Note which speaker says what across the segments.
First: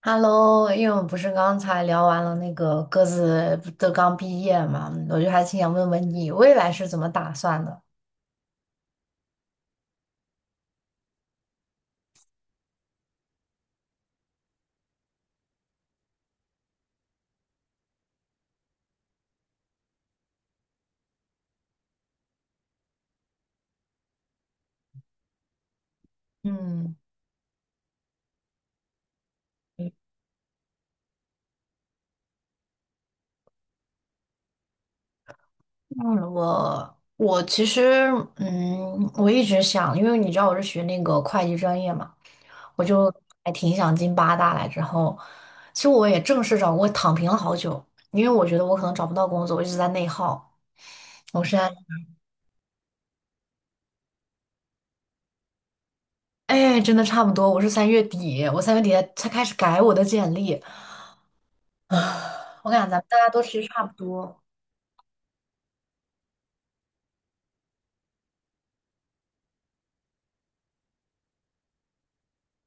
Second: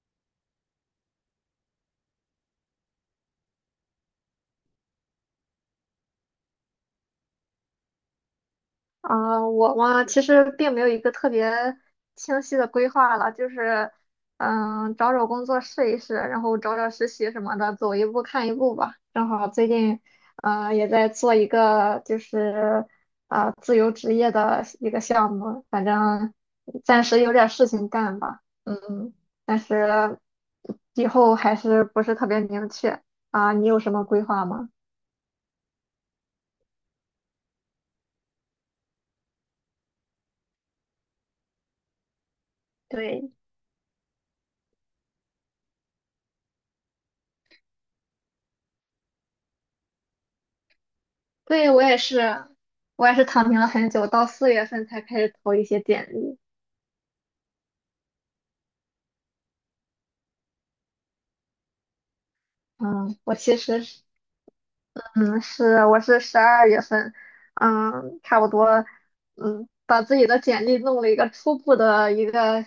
Speaker 1: Hello，因为我们不是刚才聊完了那个各自不都刚毕业嘛，我就还挺想问问你未来是怎么打算的？
Speaker 2: 我嘛，其实并没有一个特别清晰的规划了，就是，找找工作试一试，然后找找实习什么的，走一步看一步吧。正好最近，也在做一个就是，自由职业的一个项目，反正
Speaker 1: 嗯，
Speaker 2: 暂时有点事情干吧，嗯，但是以后还是不是特别明确。你有什么规划吗？
Speaker 1: 我其实，我一直想，因为你知道我是学那个会计专业嘛，我就
Speaker 2: 对。
Speaker 1: 还挺想进八大。来之后，其实我也正式找过，躺平了好久，因为我觉得我可能找不到工作，我一直在内耗。我现在
Speaker 2: 对，我也是，躺平了很久，到四月份才开始投一些简历。
Speaker 1: 哎，真的差不多，我是三月底，我三月底才开始改我的简历。我感觉咱们大
Speaker 2: 嗯，
Speaker 1: 家
Speaker 2: 我
Speaker 1: 都
Speaker 2: 其
Speaker 1: 其实
Speaker 2: 实
Speaker 1: 差不
Speaker 2: 是，
Speaker 1: 多。
Speaker 2: 我是12月份，嗯，差不多，把自己的简历弄了一个初步的一个，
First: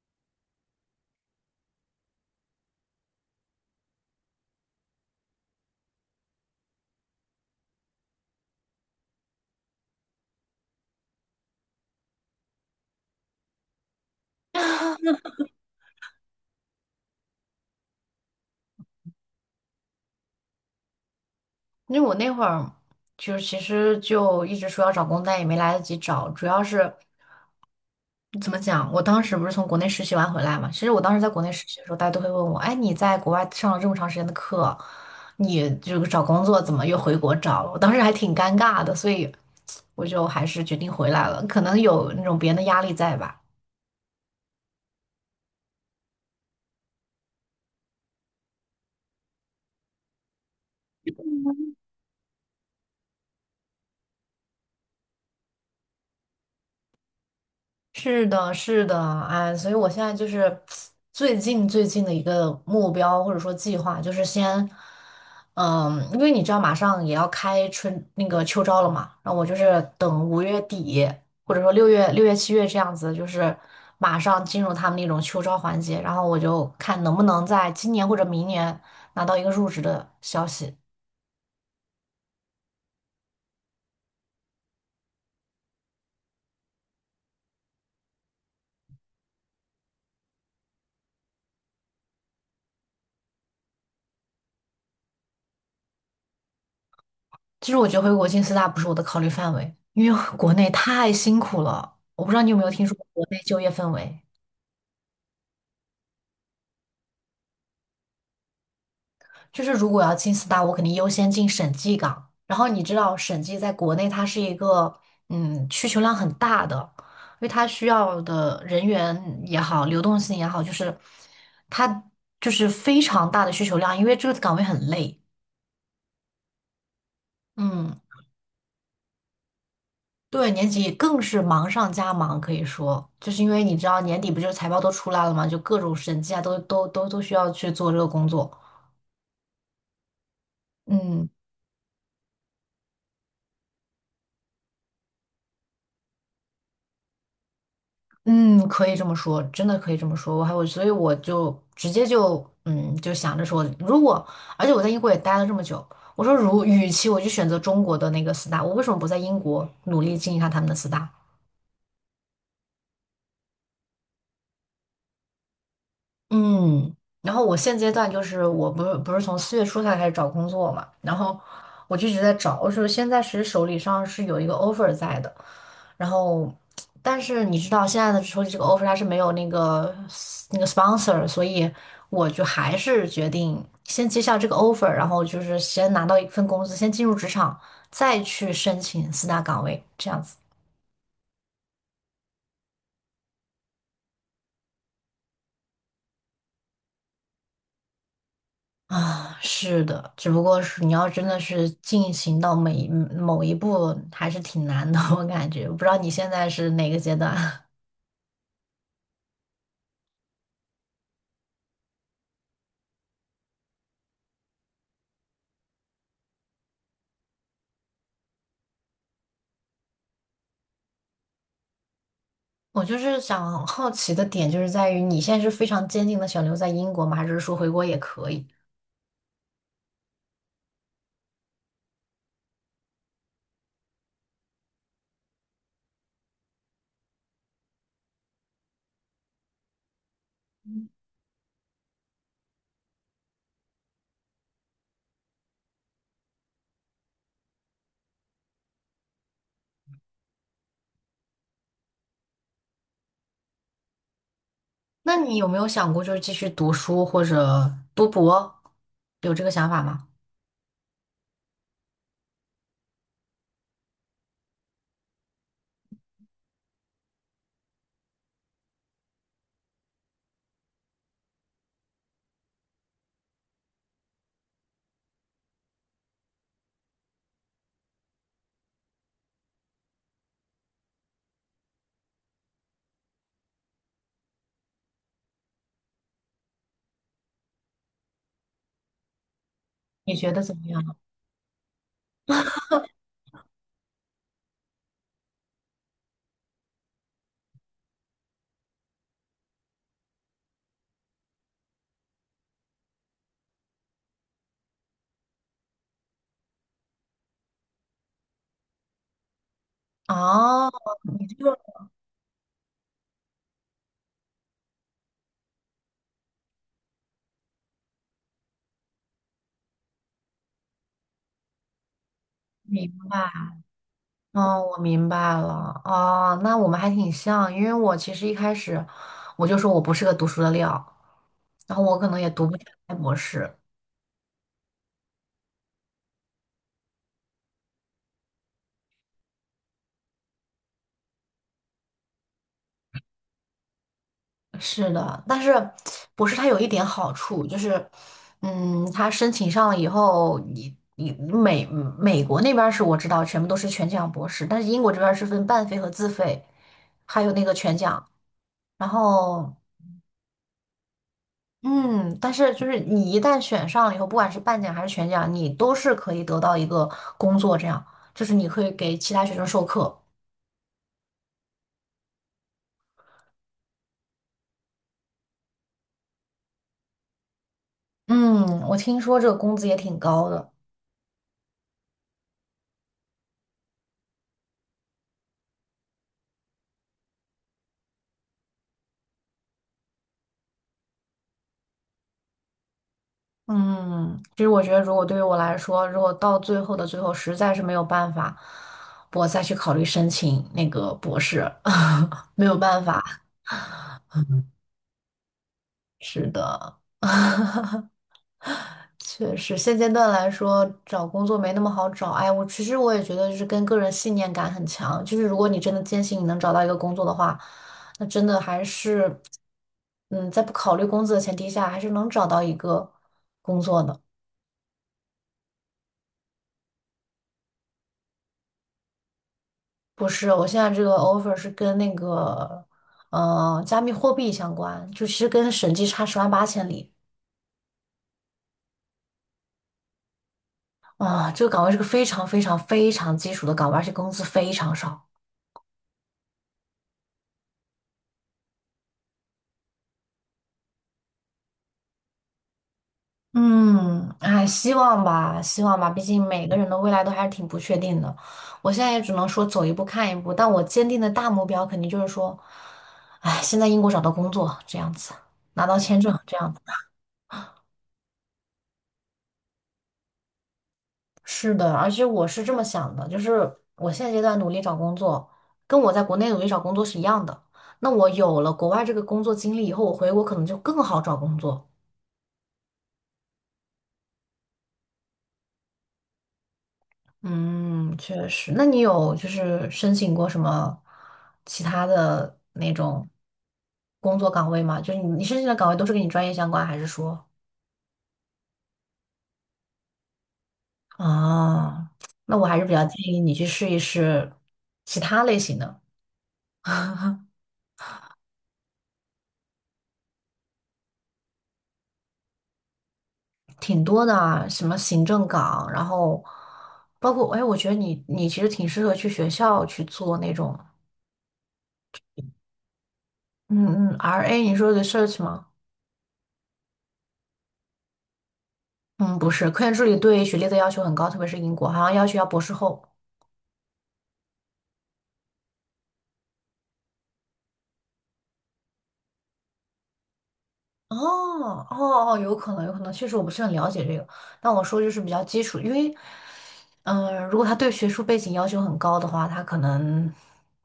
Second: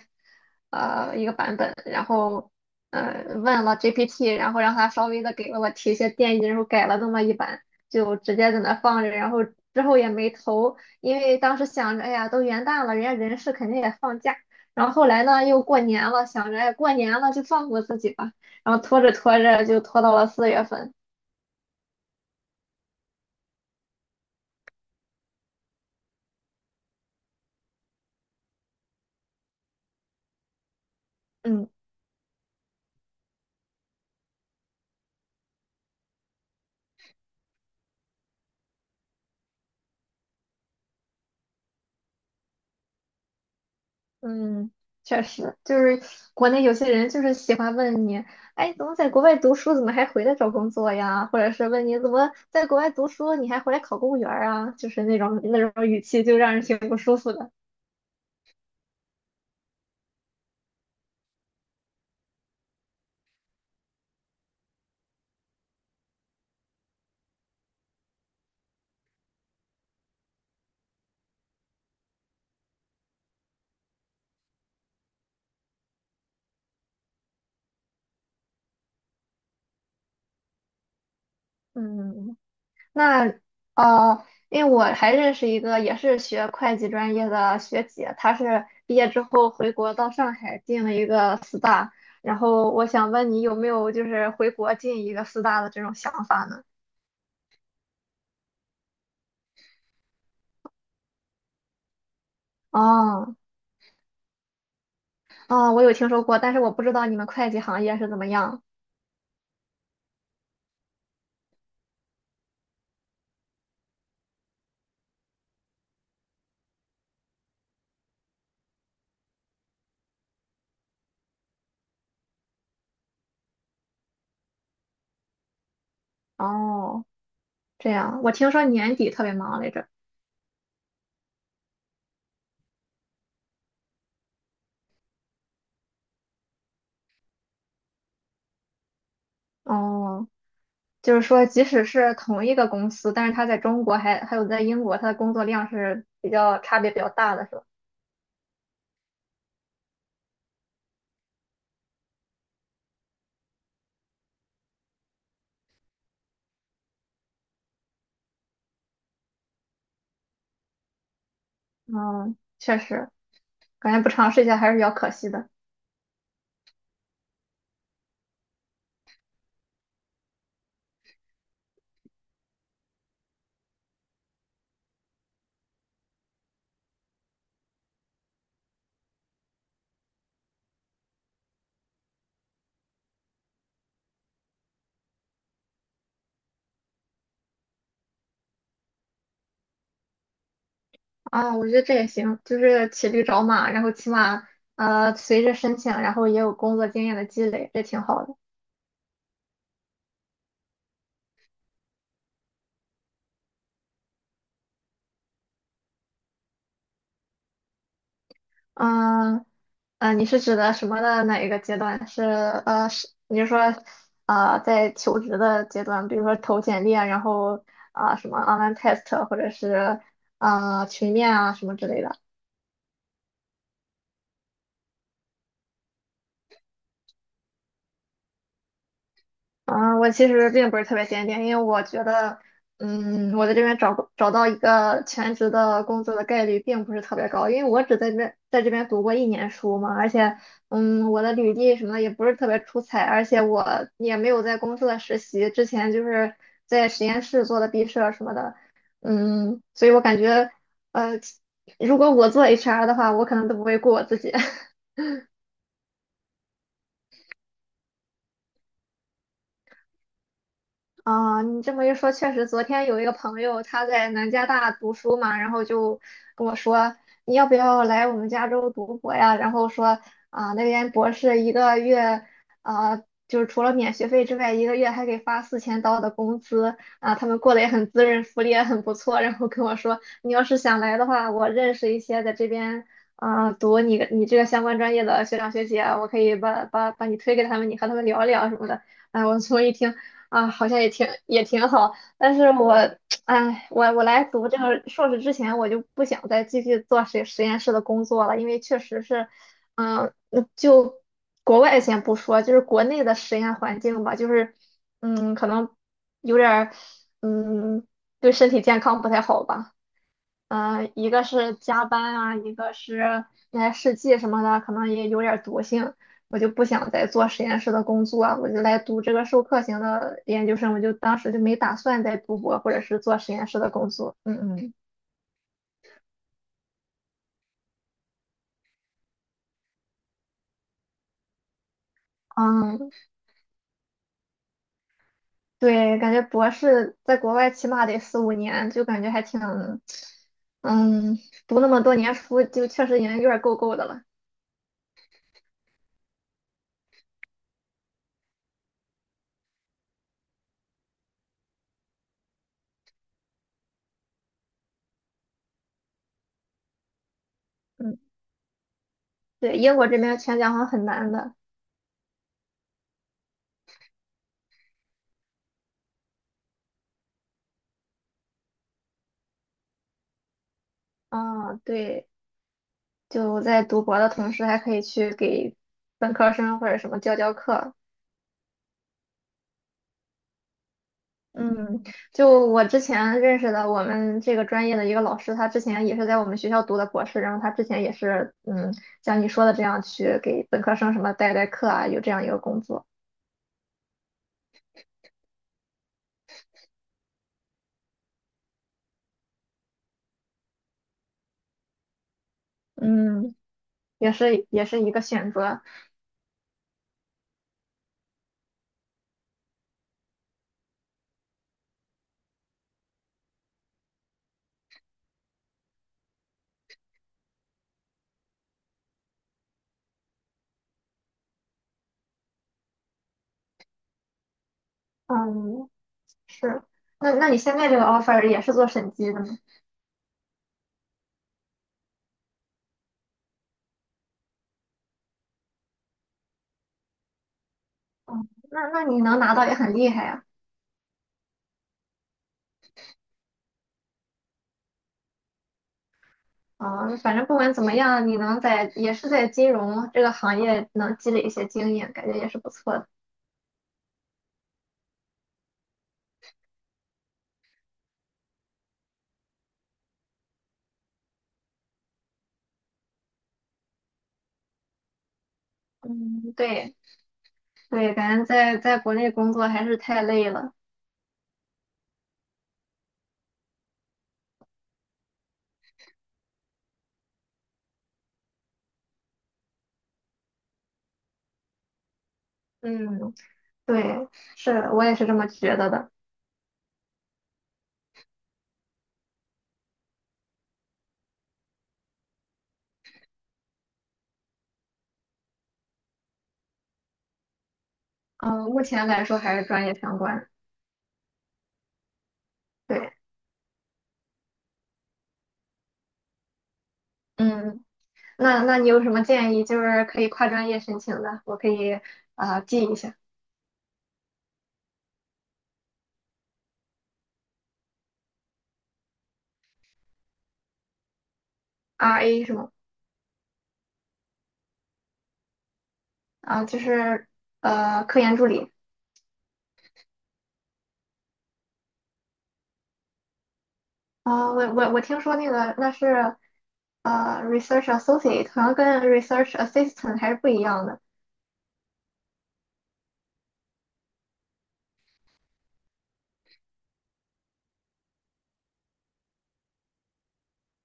Speaker 2: 呃，一个版本，然后，问了 GPT,然后让他稍微的给了我提一些建议，然后改了那么一版，就直接在那放着，然后之后也没投，因为当时想着，哎呀，都元旦了，人家人事肯定也放假，然后后来呢，又过年了，想着，哎，过年了就放过自己吧，然后拖着拖着就拖到了四月份。
Speaker 1: 因为我那会儿就是其实就一直说要找工作，但也没来得及找。主要是怎么讲，我当时不是从国内实习完回来嘛，其实我当时在国内实
Speaker 2: 嗯。
Speaker 1: 习的时候，大家都会问我，哎，你在国外上了这么长时间的课，你就找工作怎么又回国找了？我当时还挺尴尬的，所以我就还是决定回来了。可能有那种别人的压力在吧。
Speaker 2: 嗯，确实，就是国内有些人就是喜欢问你，哎，怎么在国外读书，怎么还回来找工作呀？或者是问你怎么在国外读书，你还回来考公务员儿啊？就是那种那种语气，就让人挺不舒服的。
Speaker 1: 是的，是的，哎，所以我现在就是最近的一个目标或者说计划，就是先，因为你知道马上也要开春那个秋招了嘛，然后我就是等5月底，或者说六月7月这样子，就是马上进入他们那种秋招环节，然后我就看能不能在今年或者明年拿到一个入职的消息。
Speaker 2: 嗯，那因为我还认识一个也是学会计专业的学姐，她是毕业之后回国到上海进了一个四大，然后我想问你有没有就是回国进一个四大的这种想法呢？
Speaker 1: 其实我觉得回国进四大不是我的考虑范围，因为国内太辛苦了，我不知道你有没有听说过国
Speaker 2: 哦。
Speaker 1: 内就业氛围。
Speaker 2: 哦，我有听说过，但是我不知道你们会计行业是怎么样。
Speaker 1: 就是如果要进四大，我肯定优先进审计岗。然后你知道，审计在国内它是一个需求量很大的，因为它需要的人员也好，流动性也好，就是它就是非常大的需求量，因为这个岗位很累。
Speaker 2: 哦，这
Speaker 1: 嗯，
Speaker 2: 样，我听说年底特别忙来着。
Speaker 1: 对，年底更是忙上加忙，可以说，就是因为你知道年底不就是财报都出来了嘛，就各种审计啊，都需要去做这个工作。
Speaker 2: 哦，就是
Speaker 1: 嗯。
Speaker 2: 说，即使是同一个公司，但是他在中国还有在英国，他的工作量是差别比较大的，是吧？
Speaker 1: 嗯，可以这么说，真的可以这么说。我还我，所以我就直接就嗯，就想着说，而且我在英国也待了这么久，我说与其我就选择中国的那个四大，我为什么不在英国努力进一下他们的四大？
Speaker 2: 嗯，确实，感觉不尝试一下还是比较可惜的。
Speaker 1: 嗯，然后我现阶段就是我不是从4月初才开始找工作嘛，然后我就一直在找，我说现在其实手里上是有一个 offer 在的，然后但是你知道现在的手里这个 offer 它是没有那个 sponsor，所以我就还是决定先接下这个 offer，然后就是先拿到一份工资，先进入职场，再去申请四大岗位这样子。
Speaker 2: 啊，我觉得这也行，就是骑驴找马，然后起码，随着申请，然后也有工作经验的积累，这挺好的。
Speaker 1: 啊，是的，只不过是你要真的是进行到每一某一步，还是挺难的，我感觉。我不知道你现在是哪个阶段？
Speaker 2: 嗯，你是指的什么的哪一个阶段？是你是说，在求职的阶段，比如说投简历啊，然后什么 online test 啊或者是群面啊什么之类的。
Speaker 1: 我就是想好奇的点，就是在于你现在是非常坚定的想留在英国吗？还是说回国也可以？
Speaker 2: 啊，我其实并不是特别坚定，因为我觉得，嗯，我在这边找到一个全职的工作的概率并不是特别高，因为我只在这边读过一年书嘛，而且，嗯，我的履历什么的也不是特别出彩，而且我也没有在公司的实习，之前就是在实验室做的毕设什么的，嗯，所以我感觉，呃，如果我做 HR 的话，我可能都不会雇我自己。
Speaker 1: 那你有没有想过就是继续读书或者读博，有这个想法吗？
Speaker 2: 啊，你这么一说，确实，昨天有一个朋友他在南加大读书嘛，然后就跟我说，你要不要来我们加州读博呀？然后说啊，那边博士一个月，啊，就是除了免学费之外，一个月还给发4000刀的工资啊，他们过得也很滋润，福利也很不错。然后跟我说，你要是想来的话，我认识一些在这边读你这个相关专业的学长学姐啊，我可以把你推给他们，你和他们聊一聊什么的。哎，我 从一听。
Speaker 1: 你觉得
Speaker 2: 啊，
Speaker 1: 怎么
Speaker 2: 好像也
Speaker 1: 样？
Speaker 2: 挺好，但是我，哎，我来读这个硕士之前，我就不想再继续做实验室的工作了，因为确实是，嗯，国外先不说，就是国内的实验环境吧，就是，嗯，可能有点儿，嗯，对身体健康不太好吧。
Speaker 1: 哦，
Speaker 2: 嗯，一个
Speaker 1: 你
Speaker 2: 是
Speaker 1: 就
Speaker 2: 加班啊，一个是那些试剂什么的，可能也有点儿毒性，我就不想再做实验室的工作啊，我就来读这个授课型的研究生，我就当时就没打算再读博或者
Speaker 1: 明
Speaker 2: 是做实
Speaker 1: 白。
Speaker 2: 验室的工作。嗯
Speaker 1: 哦，
Speaker 2: 嗯。
Speaker 1: 我明白了。哦，那我们还挺像，因为我其实一开始我就说我不是个读书的料，然后我可能也读不下
Speaker 2: 嗯，
Speaker 1: 来博士。
Speaker 2: 对，感觉博士在国外起码得4、5年，就感觉还挺，嗯，读那么多年书，就确实已经有点够的了。
Speaker 1: 是的，但是博士它有一点好处，就是，嗯，它申请上了以后，你美国那边儿是我知道全部都是全奖博士，但是英国这边儿是分半费和自费，还有那个全
Speaker 2: 嗯，
Speaker 1: 奖。然后
Speaker 2: 对，英国这边全奖好像很难的。
Speaker 1: 嗯，但是就是你一旦选上了以后，不管是半奖还是全奖，你都是可以得到一个工作，这样就是你可以给其他学生授课。
Speaker 2: 啊，对。就在读博的同时，还可以去给本科生或者什么教课。
Speaker 1: 嗯，我听说这个工资也挺高的。
Speaker 2: 嗯，就我之前认识的我们这个专业的一个老师，他之前也是在我们学校读的博士，然后他之前也是嗯，像你说的这样去给本科生什么代课啊，有这样一个工作。
Speaker 1: 嗯，其实我觉得，如果对于我来说，如果到最后的最后实在是没有办法，我再去考虑申请那个博士，没有办法。
Speaker 2: 嗯，也是一个选择。
Speaker 1: 是的。确实，现阶段来说，找工作没那么好找。哎，我其实我也觉得，就是跟个人信念感很强。就是如果你真的坚信你能找到一个工作的话，那真的还是，嗯，在不考虑工资的前提下，还是能找到一个工作的。
Speaker 2: 嗯，是。那那你现在这个 offer 也是做审计的吗？
Speaker 1: 不是，我现在这个 offer 是跟那个，呃，加密货币相关，就其实跟审计差十万八千里
Speaker 2: 哦，那那你能拿到也很厉害呀。
Speaker 1: 啊。这个岗位是个非常非常非常基础的岗位，而且工资非常少。
Speaker 2: 啊，反正不管怎么样，你能在也是在金融这个行业能积累一些经验，感觉也是不错的。
Speaker 1: 嗯，哎，希望吧，希望吧，毕竟每个人的未来都还是挺不确定的。我现在也只能说走一步看一步，但我坚定的大目标肯定就是说，哎，先在英国找到工作，这样子，拿到签证，
Speaker 2: 嗯，
Speaker 1: 这样子。
Speaker 2: 对，对，感觉在国内工作还是太累了。
Speaker 1: 是的，而且我是这么想的，就是我现阶段努力找工作，跟我在国内努力找工作是一样的。那我有了国外这个工作经历以后，我回国可能就更好找工作。
Speaker 2: 嗯，对，是我也是这么觉得的。
Speaker 1: 嗯，确实。那你有就是申请过什么其他的那种工作岗位吗？就是你申请的岗位都是跟你专业相关，还是说？
Speaker 2: 嗯，目前来说还是专业相关。
Speaker 1: 啊，那我还是比较
Speaker 2: 对，
Speaker 1: 建议你去试一试其他类型的，
Speaker 2: 嗯，那那你有什么建议？就是可以跨专业申请的，我可以记一下。
Speaker 1: 挺多的啊，什么行政岗，然后包括哎，我觉得你其实挺适合去学校去做那种，
Speaker 2: RA 是吗？
Speaker 1: 嗯嗯，RA 你说 research 吗？
Speaker 2: 啊、就是科研助理。
Speaker 1: 嗯，不是，科研助理对学历的要求很高，特别是英国，好像要求要博士后。
Speaker 2: 我听说那个那是，research associate 好像跟 research assistant 还是不一样的。
Speaker 1: 哦哦哦，有可能，有可能，确实我不是很了解这个。但我说就是比较基础，因为，如果他对学术背景要求很高的话，他可能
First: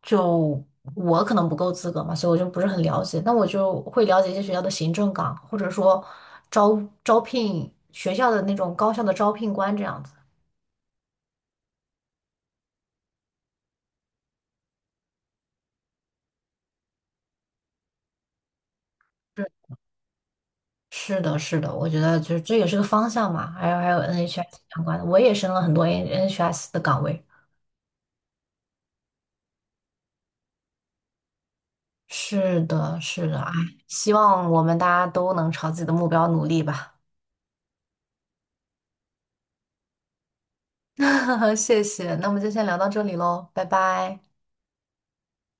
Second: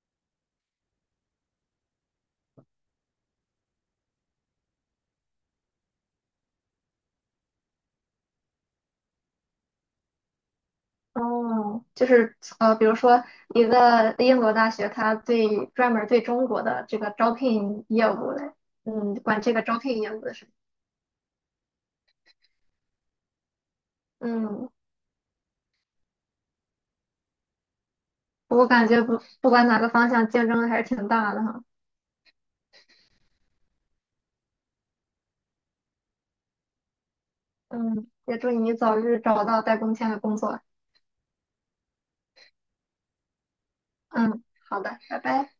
Speaker 1: 就我可能不够资格嘛，所以我就不是很了解。那我就会了解一些学校的行政岗，或者说招聘学校的那种高校的招聘官这样子。
Speaker 2: 哦，就是比如说一个英国大学，它专门对中国的这个招聘业务的，嗯，管这个招聘业务的事。
Speaker 1: 是的，是的，我觉得就是这也是个方向嘛。还有 NHS
Speaker 2: 嗯，
Speaker 1: 相关的，我也升了很多 NHS 的岗位。
Speaker 2: 我感觉不管哪个方向，竞争还是挺大的哈。
Speaker 1: 是的，是的，哎，希望我们大家都能朝自己的目标努力吧。
Speaker 2: 嗯，也祝你早日找到带工签的工作。
Speaker 1: 谢谢，那我们就先聊到这里喽，拜拜。
Speaker 2: 嗯，好的，拜拜。